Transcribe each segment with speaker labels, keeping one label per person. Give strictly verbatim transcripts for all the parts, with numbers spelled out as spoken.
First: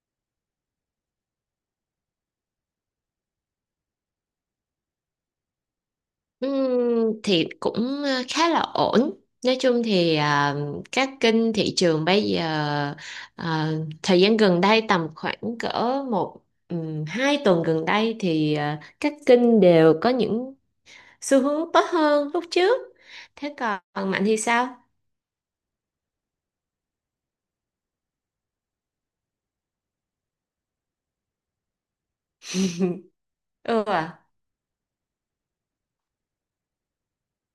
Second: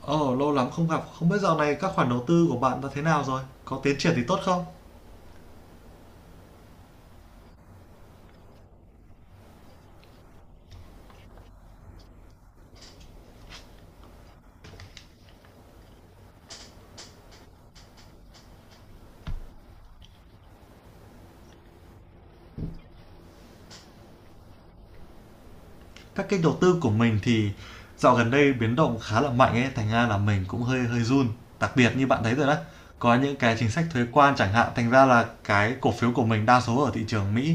Speaker 1: Ồ, lâu lắm không gặp, không biết dạo này các khoản đầu tư của bạn đã thế nào rồi? Có tiến triển thì tốt không?
Speaker 2: Ừm, thì cũng ờ, khá là ổn. Nói chung thì à, các kênh thị trường bây giờ à, thời gian gần đây tầm khoảng cỡ một ừm, hai tuần gần đây thì à, các kênh đều có những xu hướng tốt hơn lúc trước. Thế còn Mạnh thì sao?
Speaker 1: Các kênh đầu tư của mình thì dạo gần đây biến động khá là mạnh ấy, thành ra là mình cũng hơi hơi run. Đặc biệt như bạn thấy rồi đó, có những cái chính
Speaker 2: Ừ,
Speaker 1: sách thuế
Speaker 2: à,
Speaker 1: quan chẳng hạn, thành ra là cái cổ phiếu của mình đa số ở thị trường Mỹ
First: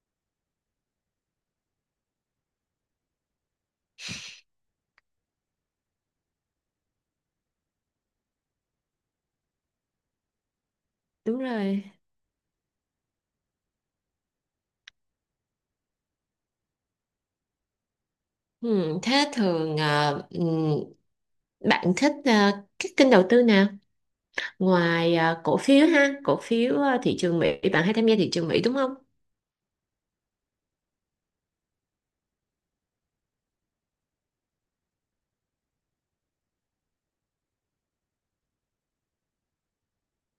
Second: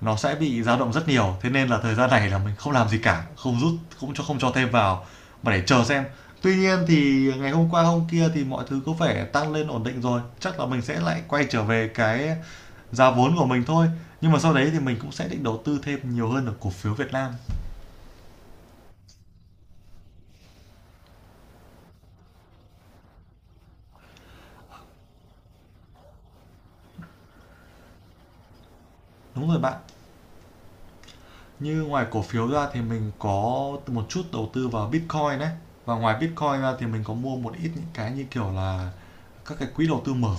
Speaker 1: nó sẽ bị dao động rất nhiều. Thế nên là thời gian này là mình không làm gì cả, không rút, không cho không cho thêm vào mà để chờ xem. Tuy nhiên thì ngày hôm qua hôm kia thì mọi thứ có vẻ tăng lên ổn định rồi, chắc là mình sẽ lại
Speaker 2: đúng
Speaker 1: quay trở
Speaker 2: rồi.
Speaker 1: về cái giá vốn của mình thôi. Nhưng mà sau đấy thì mình cũng sẽ định đầu tư thêm nhiều hơn ở cổ phiếu Việt Nam.
Speaker 2: Ừm, thế thường à, ừm, bạn thích à, các kênh đầu tư nào? Ngoài à, cổ phiếu ha, cổ phiếu à, thị trường Mỹ, bạn hay tham gia thị trường Mỹ đúng không?
Speaker 1: Đúng rồi bạn. Như ngoài cổ phiếu ra thì mình có một chút đầu tư vào Bitcoin đấy. Và ngoài Bitcoin ra thì mình có mua một ít những cái như kiểu là các cái quỹ đầu tư mở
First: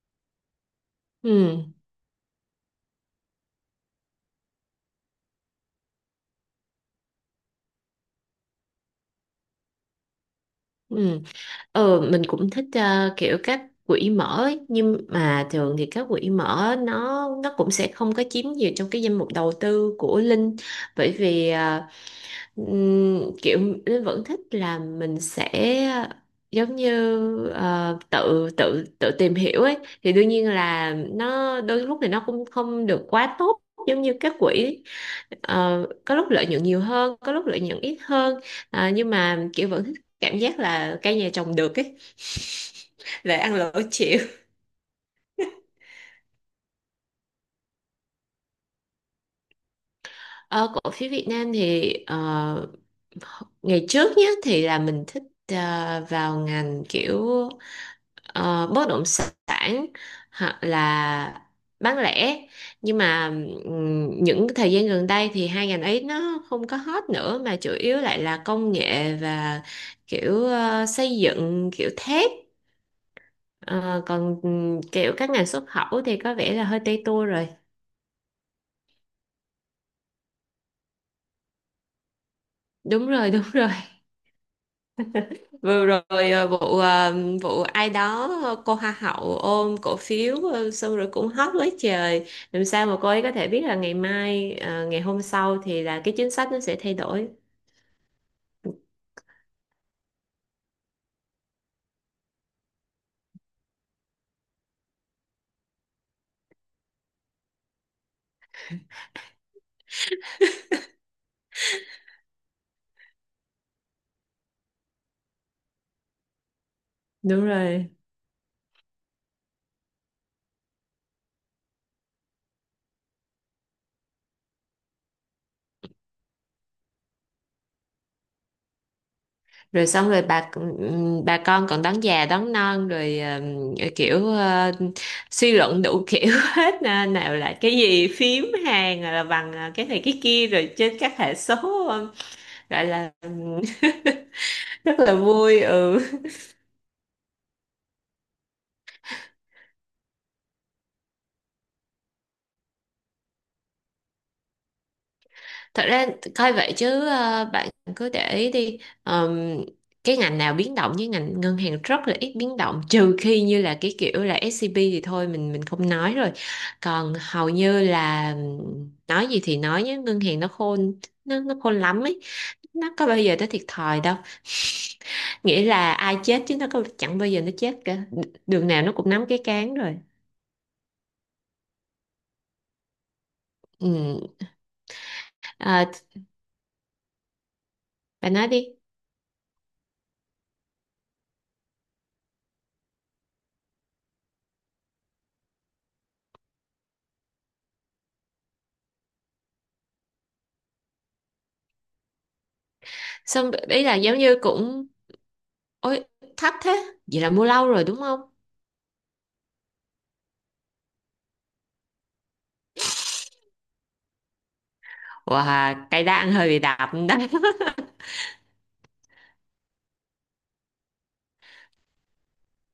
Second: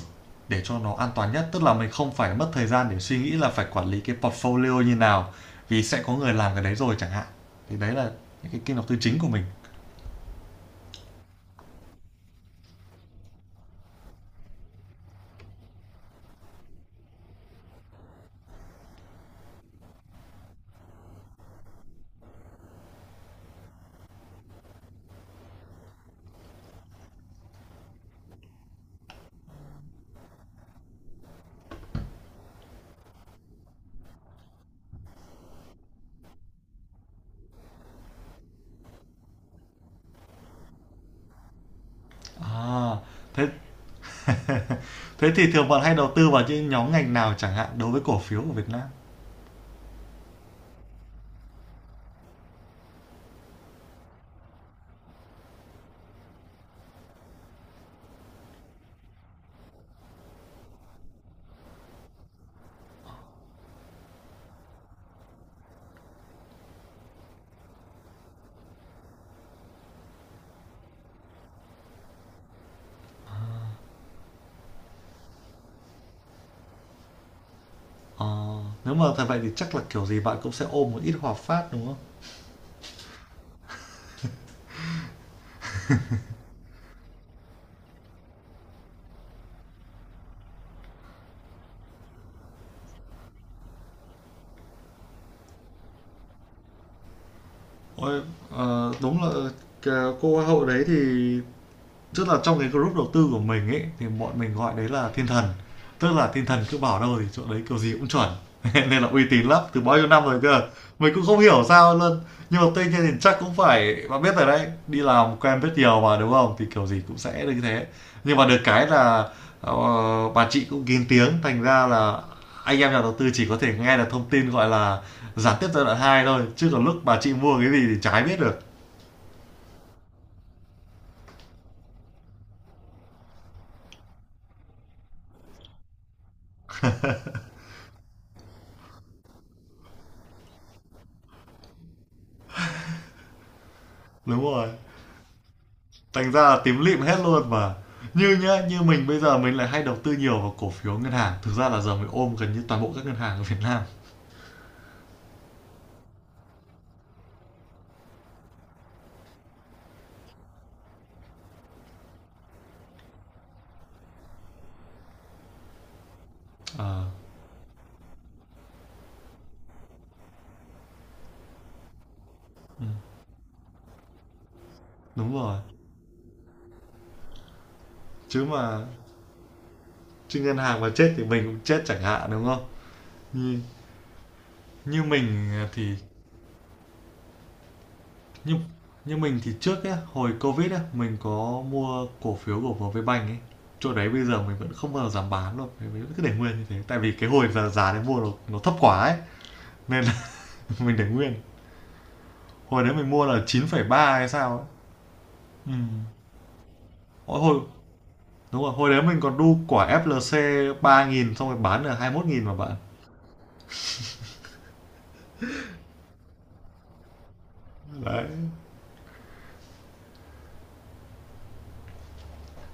Speaker 1: để cho nó an toàn nhất.
Speaker 2: Ừ,
Speaker 1: Tức là mình không phải mất thời gian để suy nghĩ là phải quản lý cái portfolio như nào, vì sẽ có người làm cái đấy rồi chẳng hạn. Thì đấy là những cái kênh đầu tư chính của mình.
Speaker 2: ừ. Ờ, mình cũng thích ờ, kiểu các quỹ mở ấy. Nhưng mà thường thì các quỹ mở nó nó cũng sẽ không có chiếm nhiều trong cái danh mục đầu tư của Linh, bởi vì ờ, Ừm, kiểu Linh vẫn thích là mình sẽ giống như ờ, tự tự tự tìm hiểu ấy, thì đương nhiên là nó đôi lúc thì nó cũng không được quá tốt giống như các quỹ. Ờ, có lúc lợi nhuận nhiều hơn có lúc lợi nhuận ít hơn. Ờ, nhưng mà kiểu vẫn thích cảm giác là cây nhà trồng được ấy
Speaker 1: À,
Speaker 2: lại
Speaker 1: thế
Speaker 2: ăn lỗ chịu.
Speaker 1: thế thì thường bạn hay đầu tư vào những nhóm ngành nào chẳng hạn đối với cổ phiếu của Việt Nam?
Speaker 2: Ờ, cổ phiếu Việt Nam thì ờ, ngày trước nhé thì là mình thích ờ, vào ngành kiểu ờ, bất động sản hoặc là bán lẻ, nhưng mà ừm, những cái thời gian gần đây thì hai ngành ấy nó không có hot nữa mà chủ yếu lại là công nghệ và kiểu ờ, xây dựng kiểu thép. Ờ, còn ừm, kiểu các ngành xuất khẩu thì có vẻ là hơi tây tua rồi.
Speaker 1: Ờ, nếu mà thật vậy thì chắc là kiểu gì bạn cũng sẽ ôm một ít Hòa Phát, đúng không?
Speaker 2: Đúng rồi, đúng rồi, vừa rồi ờ, vụ ờ, vụ ai đó ờ, cô hoa hậu ôm cổ phiếu ờ, xong rồi cũng hot quá trời. Làm sao mà cô ấy có thể biết là ngày mai ờ, ngày hôm sau thì là cái chính sách nó sẽ thay đổi.
Speaker 1: Ôi, ờ, đúng là cái cô hoa hậu đấy thì tức là trong cái group đầu tư của mình ấy thì bọn mình gọi đấy là thiên thần, tức là thiên thần cứ bảo đâu thì chỗ đấy kiểu gì cũng chuẩn nên là uy tín lắm từ bao nhiêu năm rồi cơ. Mình cũng không hiểu sao luôn. Nhưng mà tuy nhiên thì chắc cũng phải bạn biết rồi đấy, đi làm quen biết nhiều mà đúng không thì kiểu gì cũng sẽ
Speaker 2: Đúng
Speaker 1: được như thế.
Speaker 2: rồi.
Speaker 1: Nhưng mà được cái là ờ, bà chị cũng kín tiếng, thành ra là anh em nhà đầu tư chỉ có thể nghe được thông tin gọi là gián tiếp giai đoạn hai thôi, chứ còn lúc bà chị mua cái gì thì chả ai biết được.
Speaker 2: Rồi xong rồi bà ừm, bà con còn đón già đón non rồi ừm, kiểu ờ, suy luận đủ kiểu hết nè, nào là cái gì phím hàng à, là bằng ờ, cái này cái kia rồi trên các hệ số ờ, gọi là ừm,
Speaker 1: Đúng rồi,
Speaker 2: rất là vui, ừ.
Speaker 1: thành ra là tím lịm hết luôn mà. Như nhá, như mình bây giờ mình lại hay đầu tư nhiều vào cổ phiếu ngân hàng, thực ra là giờ mình ôm gần như toàn bộ các ngân hàng ở Việt Nam.
Speaker 2: Thật ra coi vậy chứ ờ, bạn cứ để ý đi. Ờm, cái ngành nào biến động, với ngành ngân hàng rất là ít biến động, trừ khi như là cái kiểu là ét xê bê thì thôi mình mình không nói rồi,
Speaker 1: ờ
Speaker 2: còn hầu như là ừm, nói gì thì nói nhé, ngân hàng nó khôn, nó nó khôn lắm ấy, nó có bao giờ nó thiệt thòi đâu.
Speaker 1: Đúng rồi.
Speaker 2: Nghĩa là ai chết chứ nó có chẳng bao giờ nó chết cả,
Speaker 1: chứ
Speaker 2: đường nào
Speaker 1: mà
Speaker 2: nó cũng nắm cái cán rồi.
Speaker 1: chứ ngân hàng mà chết thì mình cũng chết chẳng hạn đúng không? như,
Speaker 2: Ừ.
Speaker 1: như mình
Speaker 2: à,
Speaker 1: thì
Speaker 2: bà nói
Speaker 1: như
Speaker 2: đi.
Speaker 1: như mình thì trước ấy, hồi covid ấy, mình có mua cổ phiếu của VPBank ấy, chỗ đấy bây giờ mình vẫn không bao giờ dám bán luôn, mình cứ để nguyên như thế tại vì cái hồi giờ giá đấy mua nó, nó thấp quá ấy nên là mình để nguyên. Hồi đấy mình mua là
Speaker 2: Xong
Speaker 1: chín phẩy
Speaker 2: ý là
Speaker 1: ba
Speaker 2: giống
Speaker 1: hay
Speaker 2: như
Speaker 1: sao ấy.
Speaker 2: cũng.
Speaker 1: Ừm.
Speaker 2: Ôi, thấp thế. Vậy là
Speaker 1: Ôi,
Speaker 2: mua
Speaker 1: hồi
Speaker 2: lâu rồi đúng không?
Speaker 1: đúng rồi, hồi đấy mình còn đu quả ép lờ xê ba nghìn xong rồi bán được hai mươi mốt nghìn mà bạn.
Speaker 2: Wow, cây đa hơi bị đạp đó.
Speaker 1: Đấy.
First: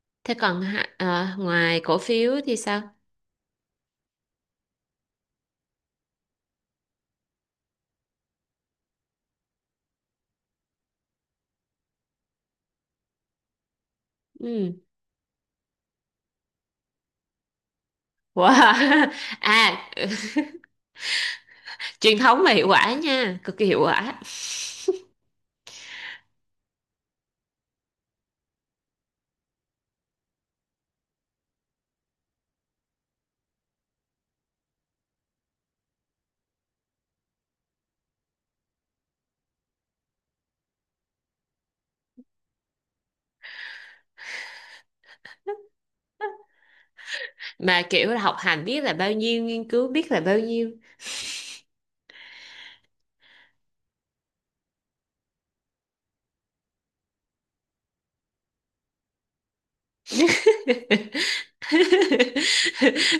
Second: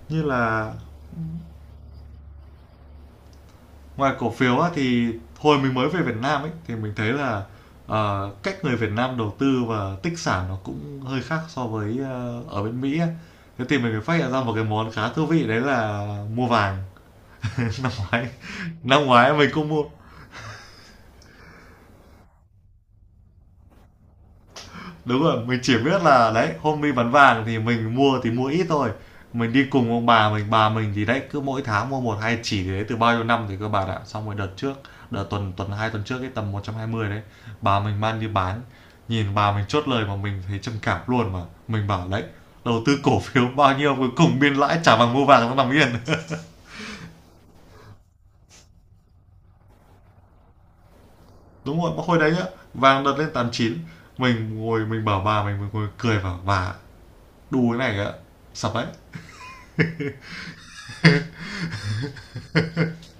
Speaker 1: Như
Speaker 2: Thế còn
Speaker 1: là
Speaker 2: hạ- à, ngoài cổ phiếu thì sao?
Speaker 1: ngoài cổ phiếu á, thì hồi mình mới về Việt Nam ấy thì mình thấy là ờ, cách người Việt Nam đầu tư và tích sản nó cũng hơi khác so với ờ, ở bên Mỹ á. Thế thì mình mới phát hiện ra một cái
Speaker 2: Ừ.
Speaker 1: món khá thú vị đấy là mua vàng. Năm ngoái
Speaker 2: Wow.
Speaker 1: năm ngoái mình cũng
Speaker 2: À,
Speaker 1: mua.
Speaker 2: truyền thống mà hiệu quả nha, cực kỳ hiệu quả.
Speaker 1: Đúng rồi, mình chỉ biết là đấy, hôm đi bán vàng thì mình mua thì mua ít thôi. Mình đi cùng ông bà mình, bà mình thì đấy cứ mỗi tháng mua một hai chỉ thì đấy từ bao nhiêu năm thì các bạn ạ. Xong rồi đợt trước, đợt tuần tuần hai tuần trước cái tầm một trăm hai mươi đấy, bà mình mang đi bán. Nhìn bà mình chốt lời mà mình thấy trầm cảm luôn mà. Mình bảo đấy, đầu tư cổ phiếu bao nhiêu cuối cùng biên lãi trả bằng mua vàng nó nằm yên.
Speaker 2: Mà kiểu là học hành biết là bao nhiêu, nghiên cứu biết là bao nhiêu.
Speaker 1: Đúng rồi, mà hồi đấy nhá, vàng đợt lên tám chín mình ngồi mình bảo bà mình, mình ngồi cười vào bà đu cái này ạ. Sập đấy.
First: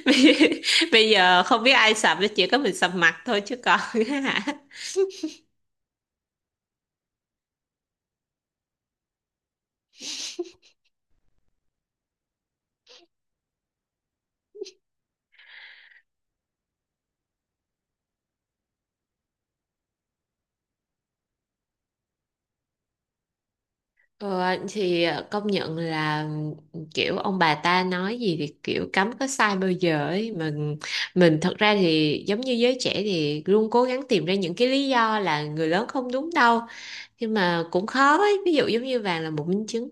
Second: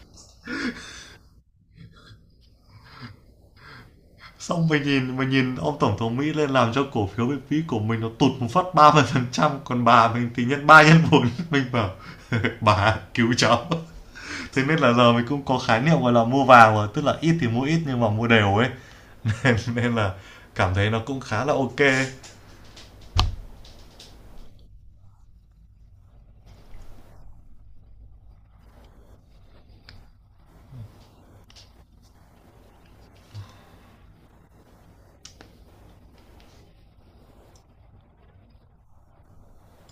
Speaker 2: Bây bây giờ không biết ai sập, chỉ có mình sập mặt thôi chứ còn.
Speaker 1: Xong mình nhìn mình nhìn ông tổng thống Mỹ lên làm cho cổ phiếu Việt Mỹ của mình nó tụt một phát ba mươi phần trăm, còn bà mình thì nhân ba nhân bốn, mình bảo bà cứu cháu. Thế nên là giờ mình cũng có khái niệm gọi là mua vào rồi, tức là ít thì mua ít nhưng mà mua đều ấy nên, nên là cảm thấy nó cũng khá là ok.
Speaker 2: Ờ, thì ờ, công nhận là kiểu ông bà ta nói gì thì kiểu cấm có sai bao giờ ấy. Mình mình thật ra thì giống như giới trẻ thì luôn cố gắng tìm ra những cái lý do là người lớn không đúng đâu, nhưng mà cũng khó ấy, ví dụ giống như vàng là một minh chứng.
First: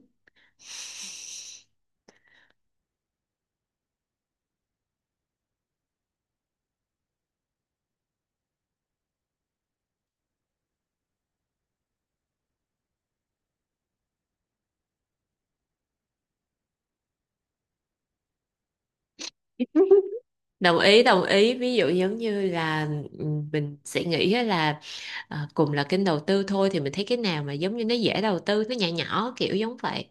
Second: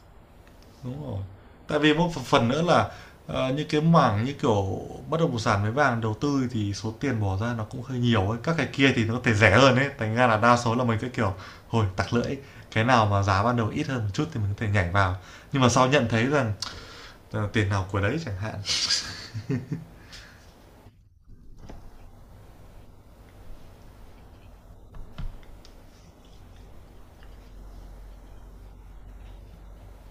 Speaker 1: Đúng rồi. Tại vì một phần nữa là, ờ, những cái mảng như kiểu bất động sản với vàng đầu tư thì số tiền bỏ ra nó cũng hơi nhiều ấy. Các cái kia thì nó có thể rẻ hơn ấy, thành ra là đa số là mình cái kiểu, thôi tặc lưỡi, cái nào mà giá ban đầu ít hơn một chút thì mình có thể nhảy vào. Nhưng mà sau nhận thấy rằng, ờ, tiền nào của đấy chẳng hạn.
Speaker 2: Đồng ý, đồng ý, ví dụ giống như là ừ, mình sẽ nghĩ á là ờ, cùng là kênh đầu tư thôi thì mình thấy cái nào mà giống như nó dễ đầu tư nó nhỏ nhỏ kiểu giống vậy.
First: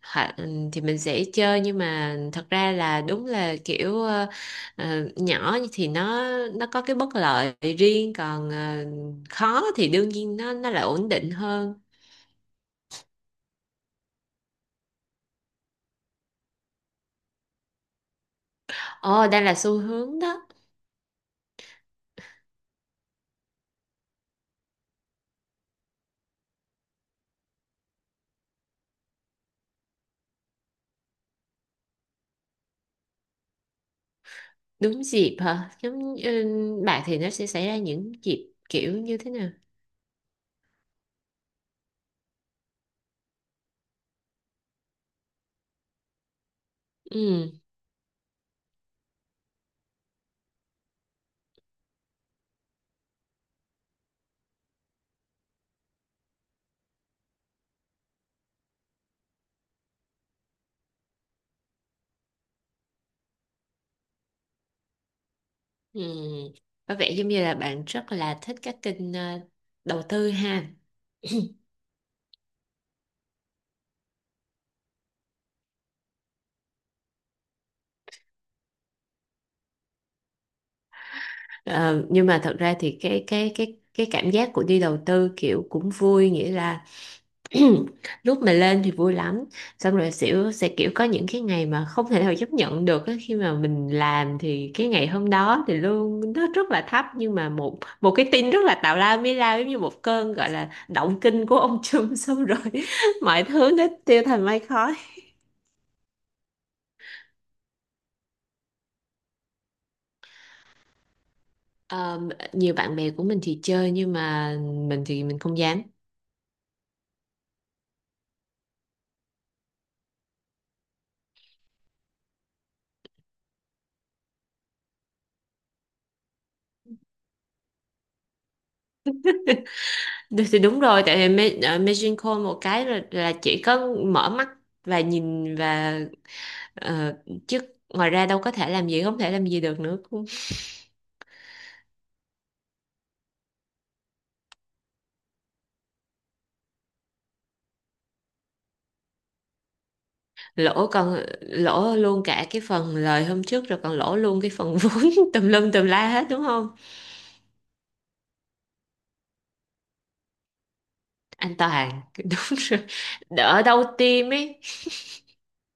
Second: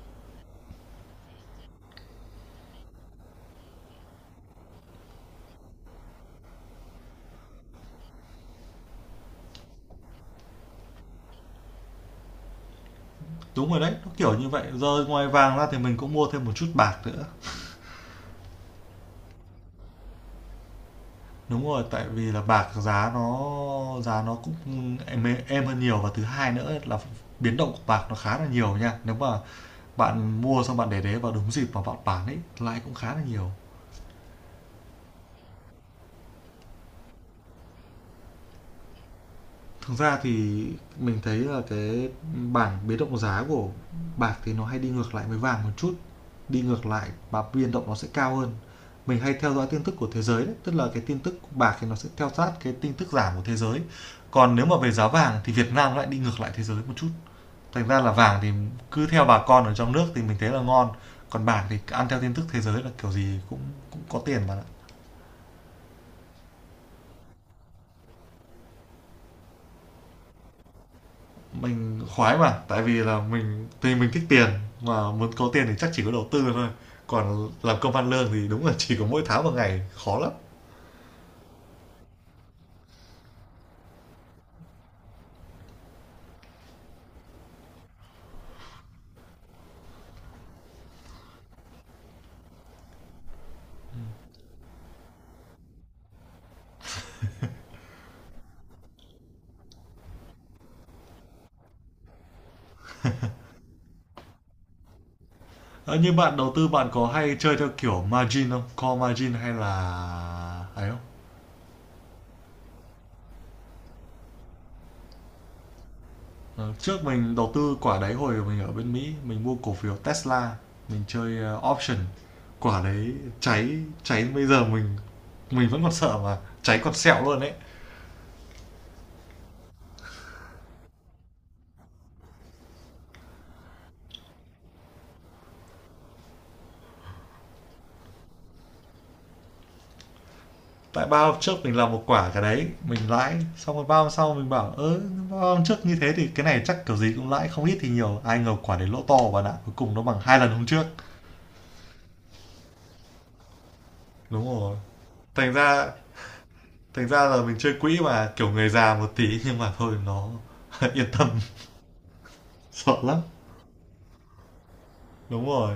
Speaker 2: Hả, ừ, thì mình sẽ chơi, nhưng mà thật ra là đúng là kiểu ờ, ờ, nhỏ thì nó nó có cái bất lợi riêng, còn ờ, khó thì đương nhiên nó nó lại ổn định hơn.
Speaker 1: Đúng rồi đấy, nó kiểu như vậy, giờ ngoài vàng ra thì mình cũng mua thêm một chút bạc nữa.
Speaker 2: Ồ đây là xu hướng đó.
Speaker 1: Đúng rồi, tại vì là bạc giá nó giá nó cũng êm êm hơn nhiều và thứ hai nữa là biến động của bạc nó khá là nhiều nha. Nếu mà bạn mua xong bạn để đấy vào đúng dịp mà bạn bán ấy, lãi cũng khá là nhiều.
Speaker 2: Đúng dịp hả? Giống ừ, bạn thì nó sẽ xảy ra những dịp kiểu như thế nào?
Speaker 1: Thực ra thì mình thấy là cái bảng biến động giá của bạc thì nó hay đi ngược lại với vàng một chút, đi ngược lại và
Speaker 2: Ừ,
Speaker 1: biên động nó sẽ cao hơn. Mình hay theo dõi tin tức của thế giới đấy, tức là cái tin tức của bạc thì nó sẽ theo sát cái tin tức giảm của thế giới, còn nếu mà về giá vàng thì Việt Nam lại đi ngược lại thế giới một chút. Thành ra là vàng thì cứ theo bà con ở trong nước thì mình thấy là ngon, còn bạc thì ăn theo tin tức thế giới là kiểu gì cũng cũng có tiền mà.
Speaker 2: ừ. Có vẻ giống như là bạn rất là thích các kênh ờ, đầu tư ha.
Speaker 1: Mình khoái mà, tại vì là mình thì mình thích tiền, mà muốn có tiền thì chắc chỉ có đầu tư thôi, còn làm công ăn lương thì đúng là chỉ có mỗi tháng một ngày, khó lắm.
Speaker 2: Ờ, nhưng mà thật ra thì cái cái cái cái cảm giác của đi đầu tư kiểu cũng vui, nghĩa là lúc mà lên thì vui lắm, xong rồi xỉu sẽ kiểu có những cái ngày mà không thể nào chấp nhận được á. Khi mà mình làm thì cái ngày hôm đó thì lương nó rất là thấp, nhưng mà một một cái tin rất là tào lao mới lao giống như một cơn gọi là động kinh của ông Trump, xong rồi mọi thứ nó tiêu thành mây khói.
Speaker 1: Ơ, như bạn đầu tư bạn có hay chơi theo kiểu margin không? Call margin hay là ấy không?
Speaker 2: Ờ, nhiều bạn bè của mình thì chơi, nhưng mà mình thì mình không dám.
Speaker 1: Ờ, trước mình đầu tư quả đấy hồi mình ở bên Mỹ, mình mua cổ phiếu Tesla, mình chơi, ơ, option. Quả đấy cháy, cháy bây giờ mình mình vẫn còn sợ mà, cháy còn sẹo luôn đấy.
Speaker 2: Đ- thì đúng rồi, tại vì Ma- ờ, Magic Call một cái là, là chỉ có mở mắt và nhìn và. Ờ, chứ ngoài ra đâu có thể làm gì, không thể làm gì được nữa.
Speaker 1: Tại ba hôm trước mình làm một quả cái đấy mình lãi, xong rồi ba hôm sau mình bảo ớ ba hôm trước như thế thì cái này chắc kiểu gì cũng lãi không ít thì nhiều, ai ngờ quả đấy lỗ to bạn ạ, cuối cùng nó bằng hai lần hôm trước.
Speaker 2: Lỗ, còn lỗ luôn cả cái phần lời hôm trước rồi còn lỗ luôn cái
Speaker 1: Đúng rồi,
Speaker 2: phần vốn tùm
Speaker 1: thành
Speaker 2: lum tùm
Speaker 1: ra
Speaker 2: la hết đúng không,
Speaker 1: thành ra là mình chơi quỹ mà kiểu người già một tí, nhưng mà thôi nó yên tâm.
Speaker 2: anh Toàn. Đúng rồi,
Speaker 1: Sợ lắm.
Speaker 2: đỡ đau tim ấy.
Speaker 1: Đúng rồi,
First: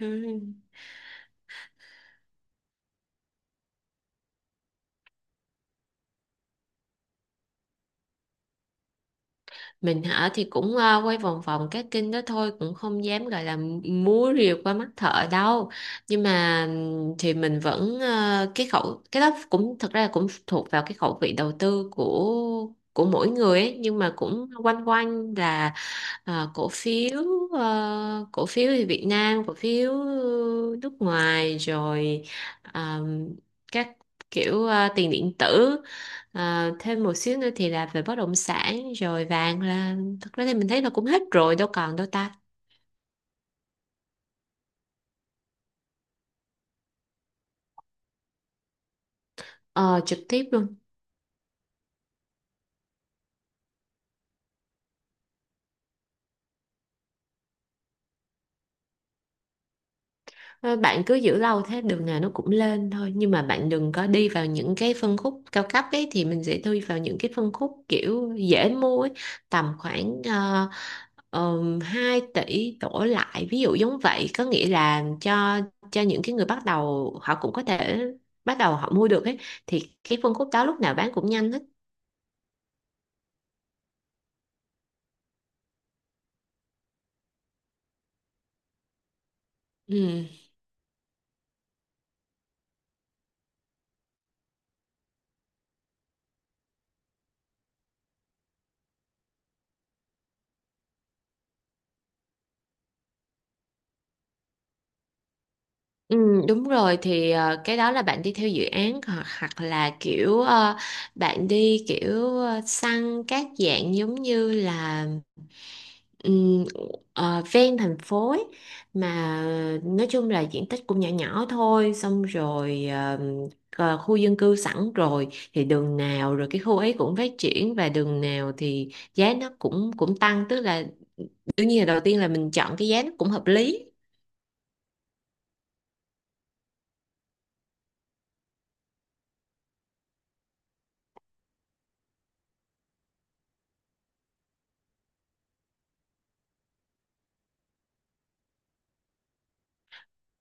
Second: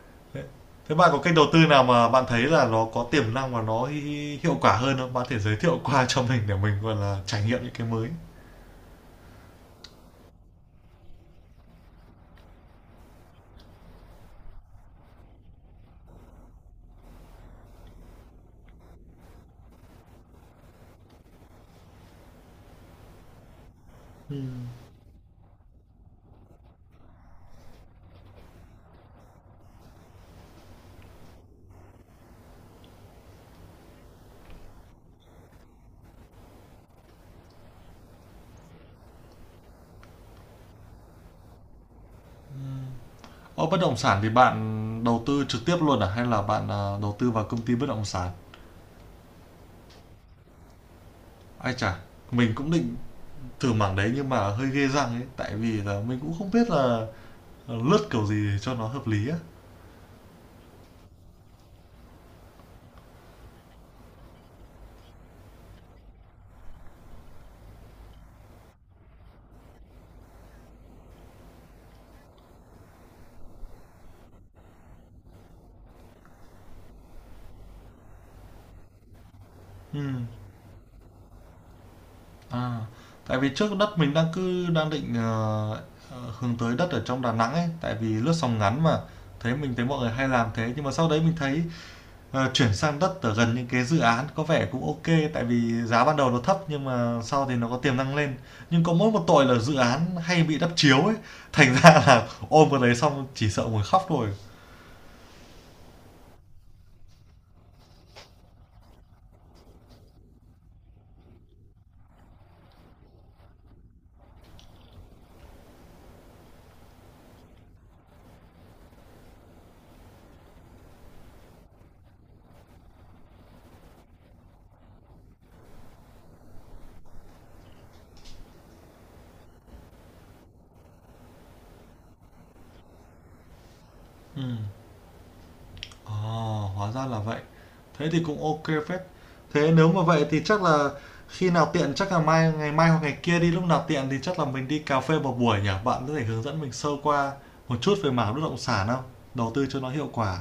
Speaker 2: Ừ.
Speaker 1: thế bạn có kênh đầu tư nào mà bạn thấy là nó có tiềm năng và nó hi- hi- hiệu quả hơn không, bạn có thể giới thiệu qua cho mình để mình gọi là trải nghiệm những cái mới.
Speaker 2: Mình hả thì cũng ờ, quay vòng vòng các kênh đó thôi, cũng không dám gọi là múa rìu qua mắt thợ đâu, nhưng mà ừm, thì mình vẫn ờ, cái khẩu cái đó cũng thật ra là cũng thuộc vào cái khẩu vị đầu tư của của mỗi người ấy, nhưng mà cũng quanh quanh là Ờ, cổ phiếu ờ, cổ phiếu thì Việt Nam, cổ phiếu ờ, nước ngoài rồi, ờm, các kiểu ờ, tiền điện tử. Ờ, thêm một xíu nữa thì là về bất động sản rồi vàng là thật ra thì mình thấy là cũng hết rồi đâu còn đâu ta.
Speaker 1: Ô, bất động sản thì bạn đầu tư trực tiếp luôn à hay là bạn, à, đầu tư vào công ty bất động sản?
Speaker 2: Ờ, trực tiếp luôn.
Speaker 1: Ai chà, mình cũng định thử mảng đấy nhưng mà hơi ghê răng ấy, tại vì là mình cũng không biết là, ờ, lướt kiểu gì cho nó hợp lý á.
Speaker 2: Thôi, bạn cứ giữ lâu thế đường nào nó cũng lên thôi, nhưng mà bạn đừng có đi vào những cái phân khúc cao cấp ấy, thì mình sẽ đi vào những cái phân khúc kiểu dễ mua ấy, tầm khoảng ờ, ờm, hai tỷ đổ lại, ví dụ giống vậy, có nghĩa là cho cho những cái người bắt đầu họ cũng có thể bắt đầu họ mua được ấy, thì cái
Speaker 1: Ừm.
Speaker 2: phân khúc đó lúc nào bán cũng nhanh hết.
Speaker 1: À, tại vì trước đất mình đang cứ đang định, ờ, ờ, hướng tới đất ở trong Đà Nẵng ấy, tại vì lướt sóng ngắn mà, thấy mình thấy mọi người
Speaker 2: Ừ.
Speaker 1: hay làm thế, nhưng mà sau đấy mình thấy, ờ, chuyển sang đất ở gần những cái dự án có vẻ cũng ok, tại vì giá ban đầu nó thấp nhưng mà sau thì nó có tiềm năng lên. Nhưng có mỗi một tội là dự án hay bị đắp chiếu ấy, thành ra là ôm vào đấy xong chỉ sợ ngồi khóc thôi.
Speaker 2: Ừ, đúng rồi thì ờ, cái đó là bạn đi theo dự án hoặc, hoặc là kiểu ờ, bạn đi kiểu ờ, săn các dạng giống như là ừm, ờ, ven thành phố ấy. Mà nói chung là diện tích cũng nhỏ nhỏ thôi, xong rồi ờ, ờ, khu dân cư sẵn rồi thì đường nào rồi cái khu ấy cũng phát triển và đường nào thì giá nó cũng cũng tăng, tức là đương nhiên là đầu tiên là mình chọn cái giá nó cũng hợp lý.
Speaker 1: Ừm. Ờ, hóa ra là vậy. Thế thì cũng ok kê phết. Thế nếu mà vậy thì chắc là khi nào tiện chắc là mai ngày mai hoặc ngày kia đi, lúc nào tiện thì chắc là mình đi cà phê một buổi nhỉ? Bạn có thể hướng dẫn mình sơ qua một chút về mảng bất động sản không? Đầu tư cho nó hiệu quả.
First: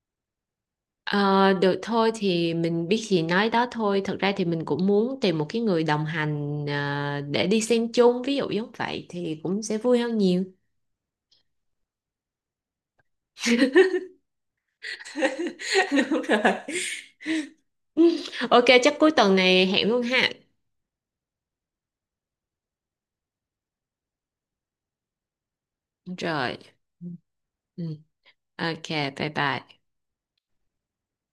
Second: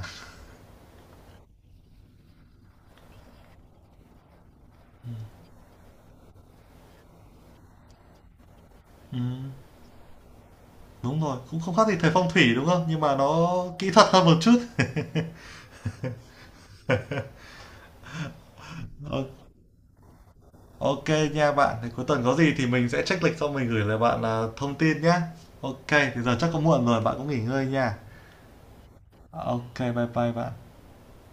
Speaker 2: Ờ, được thôi thì mình biết gì nói đó thôi. Thật ra thì mình cũng muốn tìm một cái người đồng hành ờ, để đi xem chung, ví dụ giống vậy thì
Speaker 1: Ừm,
Speaker 2: cũng sẽ vui hơn nhiều.
Speaker 1: đúng rồi, cũng không khác gì thầy phong thủy đúng không? Nhưng mà nó kỹ thuật hơn một chút.
Speaker 2: Đúng rồi. Ok, chắc cuối
Speaker 1: Ô-
Speaker 2: tuần này hẹn luôn ha.
Speaker 1: Ok nha bạn, thì cuối tuần có gì thì mình sẽ check lịch xong mình gửi lại bạn à, thông tin nhé. Ok, thì giờ chắc
Speaker 2: Rồi.
Speaker 1: có muộn rồi,
Speaker 2: Ừ.
Speaker 1: bạn cũng nghỉ ngơi nha.
Speaker 2: Ừ. Ok, bye
Speaker 1: Ok,
Speaker 2: bye.
Speaker 1: bye bye bạn.